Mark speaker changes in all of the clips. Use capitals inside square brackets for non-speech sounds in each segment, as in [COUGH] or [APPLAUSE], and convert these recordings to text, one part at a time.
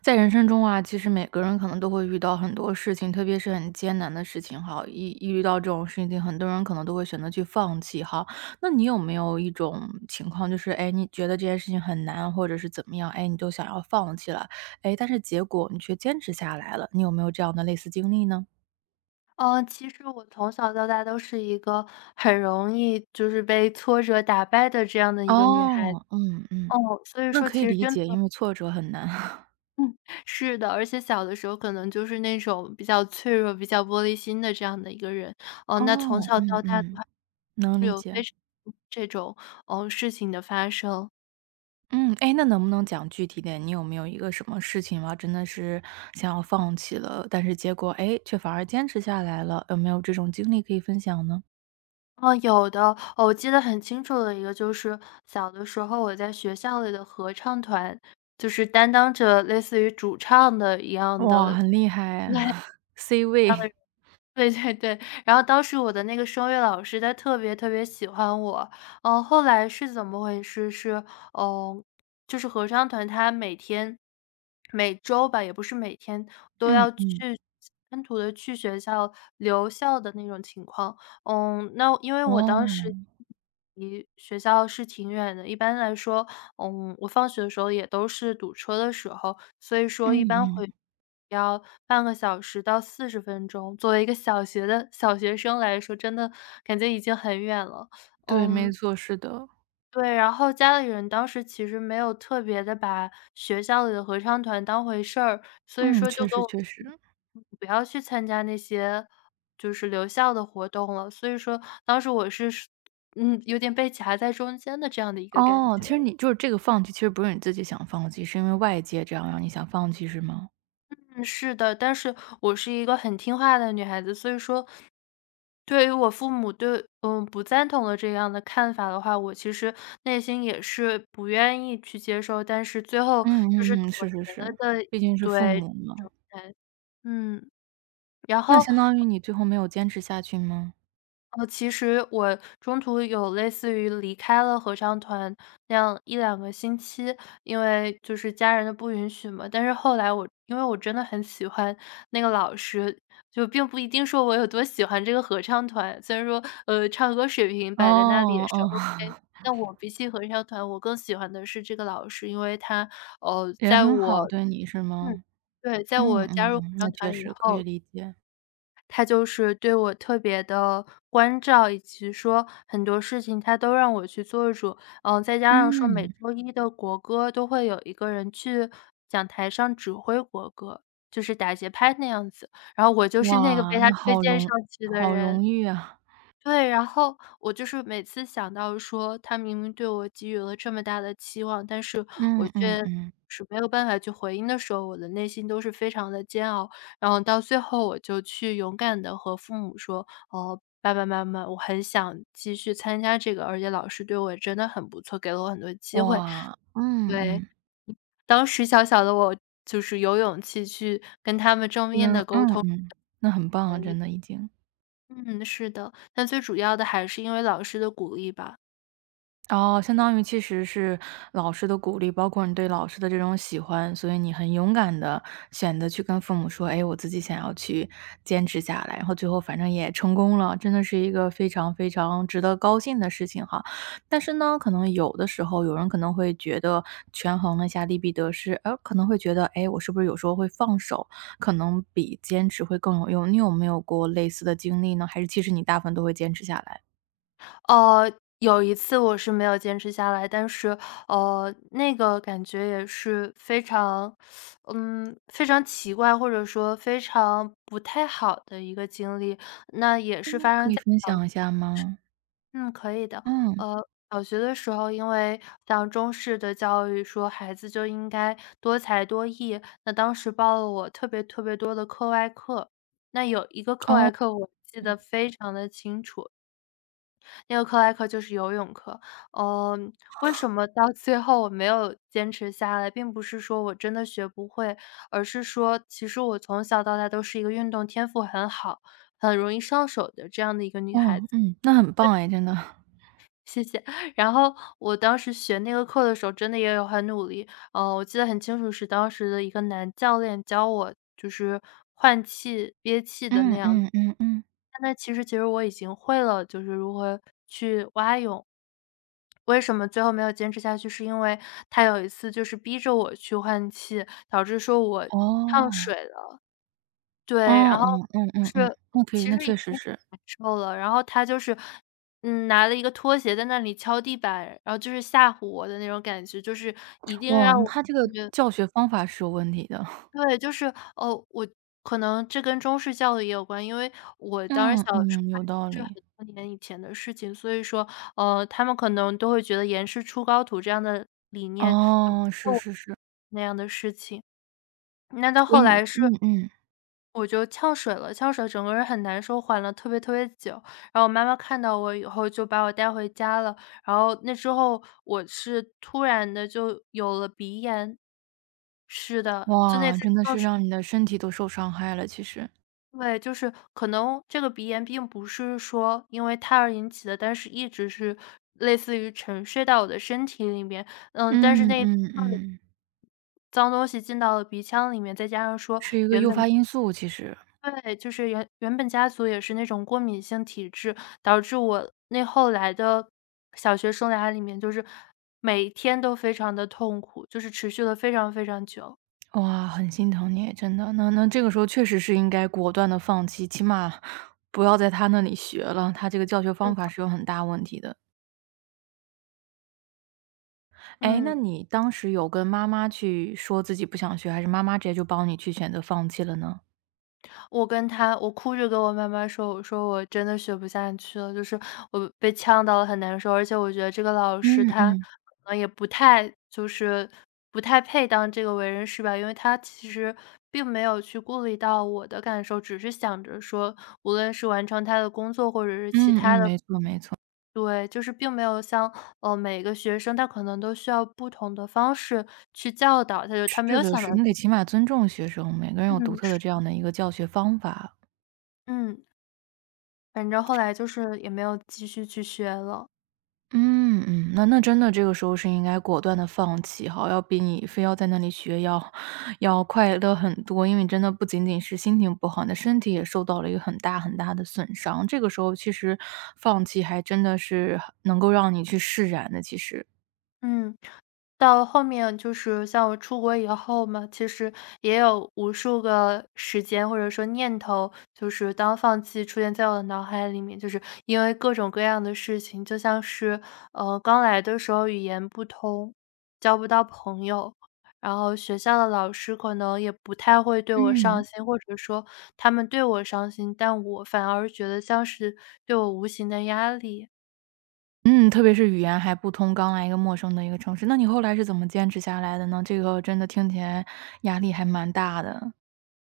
Speaker 1: 在人生中啊，其实每个人可能都会遇到很多事情，特别是很艰难的事情哈。一遇到这种事情，很多人可能都会选择去放弃哈。那你有没有一种情况，就是哎，你觉得这件事情很难，或者是怎么样，哎，你就想要放弃了，哎，但是结果你却坚持下来了，你有没有这样的类似经历呢？
Speaker 2: 嗯，其实我从小到大都是一个很容易就是被挫折打败的这样的一个女孩子。
Speaker 1: 哦，嗯嗯，
Speaker 2: 嗯，所以
Speaker 1: 那
Speaker 2: 说
Speaker 1: 可
Speaker 2: 其
Speaker 1: 以
Speaker 2: 实
Speaker 1: 理
Speaker 2: 真的
Speaker 1: 解，因为挫折很难。[LAUGHS]
Speaker 2: 嗯，是的，而且小的时候可能就是那种比较脆弱、比较玻璃心的这样的一个人。哦，那从
Speaker 1: 哦，
Speaker 2: 小
Speaker 1: 嗯
Speaker 2: 到大的
Speaker 1: 嗯，
Speaker 2: 话
Speaker 1: 能
Speaker 2: 是
Speaker 1: 理
Speaker 2: 有
Speaker 1: 解。
Speaker 2: 非常多这种，事情的发生。
Speaker 1: 嗯，哎，那能不能讲具体点？你有没有一个什么事情啊，真的是想要放弃了，但是结果，哎，却反而坚持下来了，有没有这种经历可以分享呢？
Speaker 2: 哦，有的，哦我记得很清楚的一个就是小的时候我在学校里的合唱团，就是担当着类似于主唱的一样
Speaker 1: 哇，
Speaker 2: 的
Speaker 1: 很厉
Speaker 2: 对，
Speaker 1: 害
Speaker 2: [LAUGHS]
Speaker 1: [LAUGHS]，C
Speaker 2: 一
Speaker 1: 位。
Speaker 2: 样的对对对，然后当时我的那个声乐老师，他特别特别喜欢我。嗯，后来是怎么回事？是，嗯，就是合唱团他每天每周吧，也不是每天，都
Speaker 1: 嗯
Speaker 2: 要去
Speaker 1: 嗯，
Speaker 2: 单独的去学校留校的那种情况。嗯，那因为我当
Speaker 1: 哦，
Speaker 2: 时离学校是挺远的，一般来说，我放学的时候也都是堵车的时候，所以说一
Speaker 1: 嗯
Speaker 2: 般
Speaker 1: 嗯，
Speaker 2: 会要半个小时到40分钟。作为一个小学的小学生来说，真的感觉已经很远了，
Speaker 1: 对，没
Speaker 2: 嗯。
Speaker 1: 错，是的，
Speaker 2: 对，然后家里人当时其实没有特别的把学校里的合唱团当回事儿，所以
Speaker 1: 嗯，
Speaker 2: 说
Speaker 1: 确
Speaker 2: 就跟
Speaker 1: 实
Speaker 2: 我
Speaker 1: 确实。
Speaker 2: 嗯不要去参加那些就是留校的活动了，所以说当时我是有点被夹在中间的这样的一个感
Speaker 1: 哦，
Speaker 2: 觉。
Speaker 1: 其实你就是这个放弃，其实不是你自己想放弃，是因为外界这样让你想放弃，是吗？
Speaker 2: 嗯是的，但是我是一个很听话的女孩子，所以说，对于我父母对不赞同的这样的看法的话，我其实内心也是不愿意去接受，但是最后
Speaker 1: 嗯
Speaker 2: 就是
Speaker 1: 嗯嗯，
Speaker 2: 妥
Speaker 1: 是是
Speaker 2: 协
Speaker 1: 是，
Speaker 2: 了的，
Speaker 1: 毕竟是父
Speaker 2: 对，
Speaker 1: 母嘛。
Speaker 2: 嗯。然
Speaker 1: 那
Speaker 2: 后
Speaker 1: 相当于你最后没有坚持下去吗？
Speaker 2: 其实我中途有类似于离开了合唱团那样一两个星期，因为就是家人的不允许嘛。但是后来我因为我真的很喜欢那个老师，就并不一定说我有多喜欢这个合唱团，虽然说，唱歌水平摆在那里
Speaker 1: 哦，
Speaker 2: 也是
Speaker 1: 哦，
Speaker 2: OK,
Speaker 1: [LAUGHS]
Speaker 2: 但我比起合唱团，我更喜欢的是这个老师，因为他，
Speaker 1: 也
Speaker 2: 在
Speaker 1: 很
Speaker 2: 我
Speaker 1: 好，对你是
Speaker 2: 嗯，
Speaker 1: 吗？
Speaker 2: 对，在
Speaker 1: 嗯
Speaker 2: 我
Speaker 1: 嗯
Speaker 2: 加入合
Speaker 1: 嗯，那
Speaker 2: 唱团
Speaker 1: 确
Speaker 2: 以
Speaker 1: 实可以
Speaker 2: 后
Speaker 1: 理解。
Speaker 2: 他就是对我特别的关照，以及说很多事情他都让我去做主。嗯，再加上说每
Speaker 1: 嗯，
Speaker 2: 周一的国歌都会有一个人去讲台上指挥国歌，就是打节拍那样子，然后我就是那个被
Speaker 1: 哇，
Speaker 2: 他
Speaker 1: 那
Speaker 2: 推
Speaker 1: 好
Speaker 2: 荐上
Speaker 1: 荣
Speaker 2: 去的
Speaker 1: 好
Speaker 2: 人。
Speaker 1: 荣誉啊。
Speaker 2: 对，然后我就是每次想到说，他明明对我给予了这么大的期望，但是
Speaker 1: 嗯
Speaker 2: 我
Speaker 1: 嗯
Speaker 2: 却
Speaker 1: 嗯，
Speaker 2: 是没有办法去回应的时候，我的内心都是非常的煎熬。然后到最后，我就去勇敢的和父母说："哦，爸爸妈妈，我很想继续参加这个，而且老师对我真的很不错，给了我很多机会。"
Speaker 1: 哇，嗯
Speaker 2: 对，
Speaker 1: 嗯，
Speaker 2: 当时小小的我就是有勇气去跟他们正面的
Speaker 1: 嗯，
Speaker 2: 沟
Speaker 1: 嗯
Speaker 2: 通。
Speaker 1: 嗯，那很棒啊，
Speaker 2: 同意
Speaker 1: 真的已经。
Speaker 2: 嗯，是的，但最主要的还是因为老师的鼓励吧。
Speaker 1: 哦，相当于其实是老师的鼓励，包括你对老师的这种喜欢，所以你很勇敢的选择去跟父母说：“哎，我自己想要去坚持下来。”然后最后反正也成功了，真的是一个非常非常值得高兴的事情哈。但是呢，可能有的时候有人可能会觉得权衡了一下利弊得失，可能会觉得：“哎，我是不是有时候会放手，可能比坚持会更有用？”你有没有过类似的经历呢？还是其实你大部分都会坚持下来？
Speaker 2: 呃，有一次我是没有坚持下来，但是，那个感觉也是非常非常奇怪，或者说非常不太好的一个经历。那也是发
Speaker 1: 可
Speaker 2: 生
Speaker 1: 以
Speaker 2: 在
Speaker 1: 分
Speaker 2: 小
Speaker 1: 享一下吗？
Speaker 2: 嗯，可以的。
Speaker 1: 嗯。
Speaker 2: 呃，小学的时候，因为像中式的教育说孩子就应该多才多艺，那当时报了我特别特别多的课外课，那有一个课
Speaker 1: 哦，
Speaker 2: 外课我记得非常的清楚。那个课外课就是游泳课。嗯，为什么到最后我没有坚持下来，并不是说我真的学不会，而是说其实我从小到大都是一个运动天赋很好、很容易上手的这样的一个女孩
Speaker 1: 哦，
Speaker 2: 子。
Speaker 1: 嗯，那很棒哎，真的。
Speaker 2: 谢谢。然后我当时学那个课的时候真的也有很努力，我记得很清楚是当时的一个男教练教我就是换气、憋气的那
Speaker 1: 嗯
Speaker 2: 样
Speaker 1: 嗯嗯嗯。
Speaker 2: 但那其实我已经会了，就是如何去蛙泳。为什么最后没有坚持下去，是因为他有一次就是逼着我去换气，导致说我呛水
Speaker 1: 哦，
Speaker 2: 了。对，
Speaker 1: 嗯
Speaker 2: 然后
Speaker 1: 嗯嗯
Speaker 2: 就
Speaker 1: 嗯嗯，
Speaker 2: 是
Speaker 1: 那可以，
Speaker 2: 其
Speaker 1: 那
Speaker 2: 实已
Speaker 1: 确实
Speaker 2: 经
Speaker 1: 是。
Speaker 2: 够了，然后他就是，拿了一个拖鞋在那里敲地板，然后就是吓唬我的那种感觉，就是一定让
Speaker 1: 哇，那
Speaker 2: 我
Speaker 1: 他这个教学方法是有问题的。[LAUGHS]
Speaker 2: 对，就是哦，我可能这跟中式教育也有关，因为我当时
Speaker 1: 嗯。
Speaker 2: 小时候
Speaker 1: 嗯，
Speaker 2: 还
Speaker 1: 有道
Speaker 2: 是
Speaker 1: 理。
Speaker 2: 很多年以前的事情，所以说，他们可能都会觉得"严师出高徒"这样的理念就不
Speaker 1: 哦，是
Speaker 2: 是我
Speaker 1: 是是，
Speaker 2: 那样的事情。那到
Speaker 1: 所以
Speaker 2: 后
Speaker 1: 你
Speaker 2: 来是
Speaker 1: 嗯嗯，
Speaker 2: 我就呛水了，呛水整个人很难受，缓了特别特别久。然后我妈妈看到我以后就把我带回家了，然后那之后我是突然的就有了鼻炎。是的，就那
Speaker 1: 哇，
Speaker 2: 次
Speaker 1: 真的是让你的身体都受伤害了，其实。
Speaker 2: 对，就是可能这个鼻炎并不是说因为胎儿引起的，但是一直是类似于沉睡到我的身体里面。嗯，但是
Speaker 1: 嗯
Speaker 2: 那
Speaker 1: 嗯嗯，
Speaker 2: 脏东西进到了鼻腔里面，再加上说
Speaker 1: 是一个
Speaker 2: 原
Speaker 1: 诱发
Speaker 2: 本
Speaker 1: 因素，其实。
Speaker 2: 对，就是原本家族也是那种过敏性体质，导致我那后来的小学生涯里面，就是每天都非常的痛苦，就是持续了非常非常久。
Speaker 1: 哇，很心疼你，真的。那这个时候确实是应该果断的放弃，起码不要在他那里学了，他这个教学方
Speaker 2: 嗯。
Speaker 1: 法是有很大问题的。哎，那
Speaker 2: 嗯。
Speaker 1: 你当时有跟妈妈去说自己不想学，还是妈妈直接就帮你去选择放弃了呢？
Speaker 2: 我跟他，我哭着跟我妈妈说，我说我真的学不下去了，就是我被呛到了，很难受，而且我觉得这个老师
Speaker 1: 嗯
Speaker 2: 他
Speaker 1: 嗯，
Speaker 2: 可能也不太就是不太配当这个为人师吧，因为他其实并没有去顾虑到我的感受，只是想着说，无论是完成他的工作或者是其
Speaker 1: 嗯
Speaker 2: 他
Speaker 1: 嗯，
Speaker 2: 的
Speaker 1: 没错没错。
Speaker 2: 对，就是并没有像，每个学生他可能都需要不同的方式去教导，他就他没
Speaker 1: 是
Speaker 2: 有
Speaker 1: 的
Speaker 2: 想到
Speaker 1: 是你得
Speaker 2: 这
Speaker 1: 起码尊重学生，每个人有独
Speaker 2: 嗯，
Speaker 1: 特的这样的一个教学方法。
Speaker 2: 嗯。反正后来就是也没有继续去学了。
Speaker 1: 嗯嗯，那真的这个时候是应该果断的放弃哈，要比你非要在那里学要快乐很多。因为你真的不仅仅是心情不好，你的身体也受到了一个很大很大的损伤，这个时候其实放弃还真的是能够让你去释然的，其实。
Speaker 2: 嗯，到后面就是像我出国以后嘛，其实也有无数个时间或者说念头，就是当放弃出现在我的脑海里面，就是因为各种各样的事情，就像是刚来的时候语言不通，交不到朋友，然后学校的老师可能也不太会对我上
Speaker 1: 嗯。
Speaker 2: 心，或者说他们对我上心，但我反而觉得像是对我无形的压力。
Speaker 1: 嗯，特别是语言还不通，刚来一个陌生的一个城市，那你后来是怎么坚持下来的呢？这个真的听起来压力还蛮大的。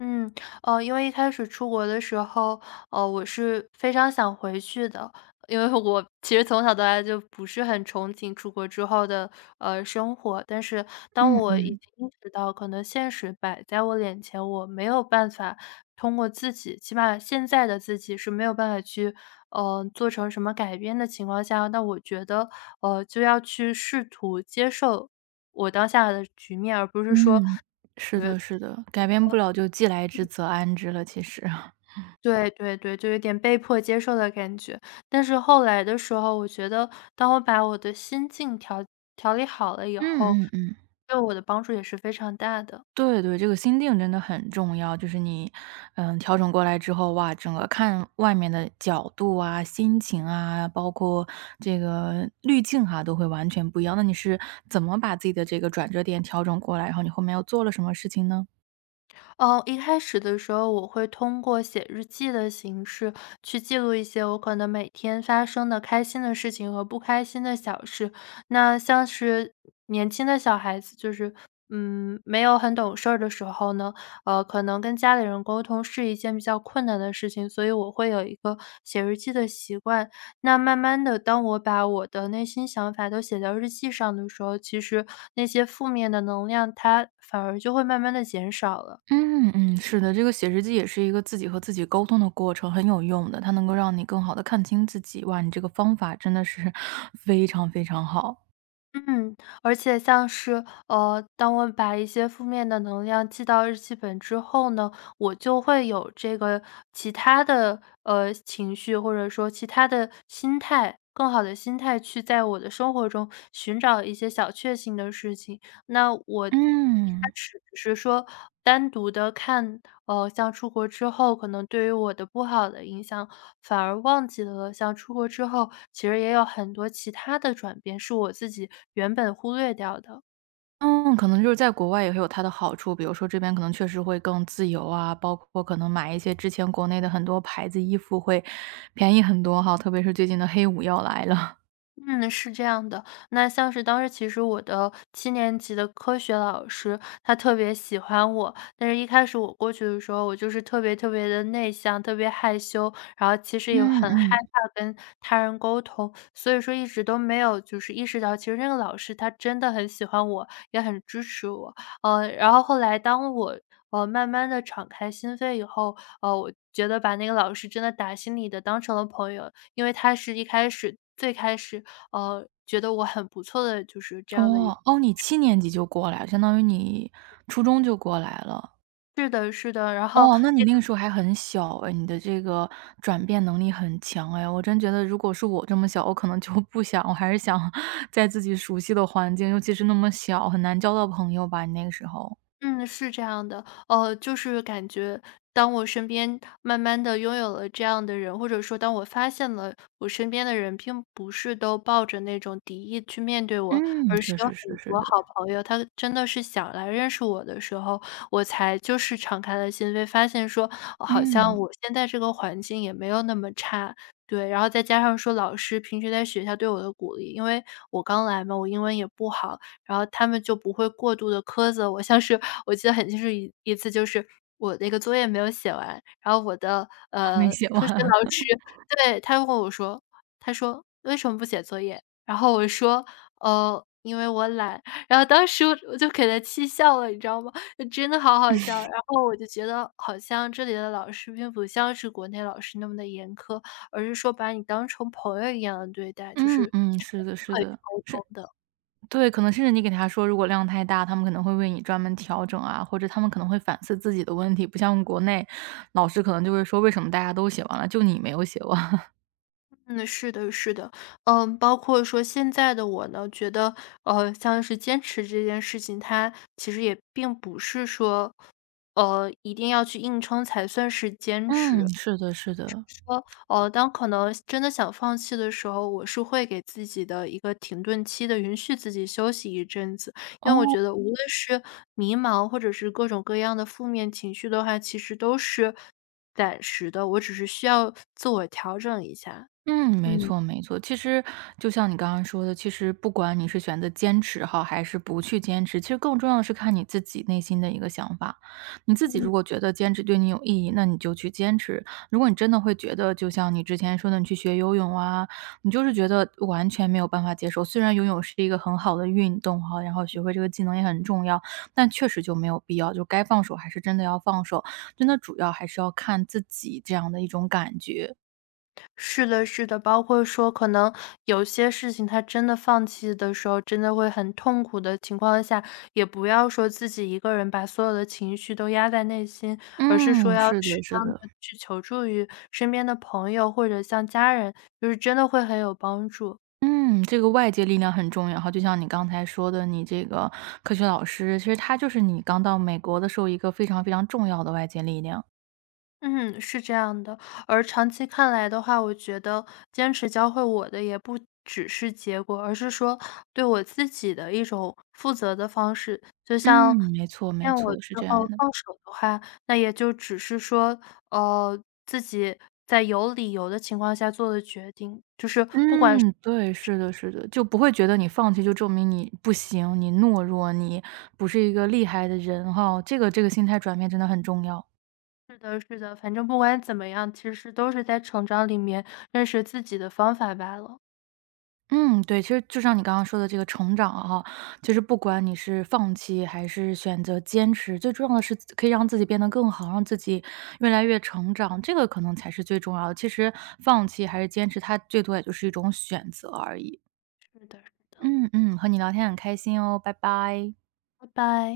Speaker 2: 嗯，因为一开始出国的时候，我是非常想回去的，因为我其实从小到大就不是很憧憬出国之后的生活，但是当
Speaker 1: 嗯
Speaker 2: 我已
Speaker 1: 嗯。
Speaker 2: 经意识到可能现实摆在我眼前，我没有办法通过自己，起码现在的自己是没有办法去做成什么改变的情况下，那我觉得就要去试图接受我当下的局面，而不是说。
Speaker 1: 嗯，是
Speaker 2: 呃
Speaker 1: 的是的，改变不了就既来之则安之了，其实。[LAUGHS]
Speaker 2: 对对对，就有点被迫接受的感觉。但是后来的时候，我觉得当我把我的心境调理好了以后，
Speaker 1: 嗯嗯嗯。
Speaker 2: 对我的帮助也是非常大的。
Speaker 1: 对对，这个心定真的很重要，就是你，嗯，调整过来之后，哇，整个看外面的角度啊、心情啊，包括这个滤镜哈，都会完全不一样。那你是怎么把自己的这个转折点调整过来，然后你后面又做了什么事情呢？
Speaker 2: 哦，一开始的时候，我会通过写日记的形式去记录一些我可能每天发生的开心的事情和不开心的小事。那像是年轻的小孩子，就是没有很懂事儿的时候呢，可能跟家里人沟通是一件比较困难的事情，所以我会有一个写日记的习惯。那慢慢的，当我把我的内心想法都写到日记上的时候，其实那些负面的能量它反而就会慢慢的减少了。
Speaker 1: 嗯嗯，是的，这个写日记也是一个自己和自己沟通的过程，很有用的，它能够让你更好的看清自己。哇，你这个方法真的是 [LAUGHS] 非常非常好。
Speaker 2: 嗯，而且像是，当我把一些负面的能量记到日记本之后呢，我就会有这个其他的，情绪，或者说其他的心态更好的心态去在我的生活中寻找一些小确幸的事情。那我一开
Speaker 1: 嗯，
Speaker 2: 始只是说单独的看，像出国之后可能对于我的不好的影响，反而忘记了像出国之后，其实也有很多其他的转变，是我自己原本忽略掉的。
Speaker 1: 嗯，可能就是在国外也会有它的好处，比如说这边可能确实会更自由啊，包括可能买一些之前国内的很多牌子衣服会便宜很多哈，特别是最近的黑五要来了。
Speaker 2: 嗯，是这样的。那像是当时其实我的7年级的科学老师，他特别喜欢我，但是一开始我过去的时候，我就是特别特别的内向，特别害羞，然后其
Speaker 1: [LAUGHS]
Speaker 2: 实也
Speaker 1: 嗯
Speaker 2: 很害
Speaker 1: 嗯，
Speaker 2: 怕跟他人沟通，所以说一直都没有就是意识到，其实那个老师他真的很喜欢我，也很支持我。然后后来当我，慢慢的敞开心扉以后，我觉得把那个老师真的打心里的当成了朋友，因为他是一开始最开始觉得我很不错的就是这样的一个。
Speaker 1: 哦，哦，你7年级就过来，相当于你初中就过来了。
Speaker 2: 是的是的，然后
Speaker 1: 哦，那你那个时候还很小哎，你的这个转变能力很强哎。我真觉得如果是我这么小，我可能就不想，我还是想 [LAUGHS] 在自己熟悉的环境，尤其是那么小，很难交到朋友吧，你那个时候。
Speaker 2: 嗯，是这样的，就是感觉当我身边慢慢的拥有了这样的人，或者说当我发现了我身边的人并不是都抱着那种敌意去面对我，
Speaker 1: 嗯，
Speaker 2: 而是
Speaker 1: 确
Speaker 2: 有
Speaker 1: 实是，
Speaker 2: 很
Speaker 1: 是
Speaker 2: 多
Speaker 1: 的。
Speaker 2: 好朋友，他真的是想来认识我的时候，我才就是敞开了心扉，发现说哦好
Speaker 1: 嗯，
Speaker 2: 像我现在这个环境也没有那么差。对，然后再加上说老师平时在学校对我的鼓励，因为我刚来嘛，我英文也不好，然后他们就不会过度的苛责我。像是我记得很清楚一次就是我那个作业没有写完，然后我的，
Speaker 1: [LAUGHS] 没写
Speaker 2: 科学
Speaker 1: 完。
Speaker 2: 老师。对，他问我说，他说：“为什么不写作业？”然后我说：因为我懒。”然后当时我就给他气笑了，你知道吗？就真的好好笑。然后我就觉得好像这里的老师并不像是国内老师那么的严苛，而是说把你当成朋友一样的对待，就
Speaker 1: 嗯
Speaker 2: 是
Speaker 1: 嗯，是的，是
Speaker 2: 可以去
Speaker 1: 的，
Speaker 2: 沟
Speaker 1: 是
Speaker 2: 通的。
Speaker 1: 对，可能甚至你给他说，如果量太大，他们可能会为你专门调整啊，或者他们可能会反思自己的问题，不像国内老师可能就会说为什么大家都写完了，就你没有写完。
Speaker 2: 嗯，是的，是的，嗯，包括说现在的我呢，觉得，像是坚持这件事情，它其实也并不是说，一定要去硬撑才算是
Speaker 1: [LAUGHS]
Speaker 2: 坚
Speaker 1: 嗯，
Speaker 2: 持。
Speaker 1: 是的，是的。
Speaker 2: 说，当可能真的想放弃的时候，我是会给自己的一个停顿期的，允许自己休息一阵子。因为我
Speaker 1: 哦，
Speaker 2: 觉得，无论是迷茫，或者是各种各样的负面情绪的话，其实都是暂时的，我只是需要自我调整一下。
Speaker 1: 嗯，没
Speaker 2: 嗯。
Speaker 1: 错没错。其实就像你刚刚说的，其实不管你是选择坚持哈，还是不去坚持，其实更重要的是看你自己内心的一个想法。你自己如果觉得坚持对你有意义，那你就去坚持。如果你真的会觉得，就像你之前说的，你去学游泳啊，你就是觉得完全没有办法接受。虽然游泳是一个很好的运动哈，然后学会这个技能也很重要，但确实就没有必要，就该放手还是真的要放手。真的主要还是要看自己这样的一种感觉。
Speaker 2: 是的，是的，包括说可能有些事情他真的放弃的时候，真的会很痛苦的情况下，也不要说自己一个人把所有的情绪都压在内心，而是说
Speaker 1: 嗯，
Speaker 2: 要
Speaker 1: 是
Speaker 2: 适
Speaker 1: 的，是
Speaker 2: 当的
Speaker 1: 的。
Speaker 2: 去求助于身边的朋友或者像家人，就是真的会很有帮助。
Speaker 1: 嗯，这个外界力量很重要哈，就像你刚才说的，你这个科学老师，其实他就是你刚到美国的时候一个非常非常重要的外界力量。
Speaker 2: 嗯，是这样的。而长期看来的话，我觉得坚持教会我的也不只是结果，而是说对我自己的一种负责的方式。就
Speaker 1: 嗯，
Speaker 2: 像
Speaker 1: 没错，没
Speaker 2: 见我
Speaker 1: 错，是
Speaker 2: 最
Speaker 1: 这样
Speaker 2: 后
Speaker 1: 的。
Speaker 2: 放手的话，那也就只是说，自己在有理由的情况下做的决定，就是不管。
Speaker 1: 嗯，对，是的，是的，就不会觉得你放弃就证明你不行，你懦弱，你不是一个厉害的人哈，这个心态转变真的很重要。
Speaker 2: 是的，是的，反正不管怎么样，其实都是在成长里面认识自己的方法罢了。
Speaker 1: 嗯，对，其实就像你刚刚说的这个成长啊，其实不管你是放弃还是选择坚持，最重要的是可以让自己变得更好，让自己越来越成长，这个可能才是最重要的。其实放弃还是坚持，它最多也就是一种选择而已。
Speaker 2: 是的，是的，
Speaker 1: 嗯嗯，和你聊天很开心哦，拜拜。
Speaker 2: 拜拜。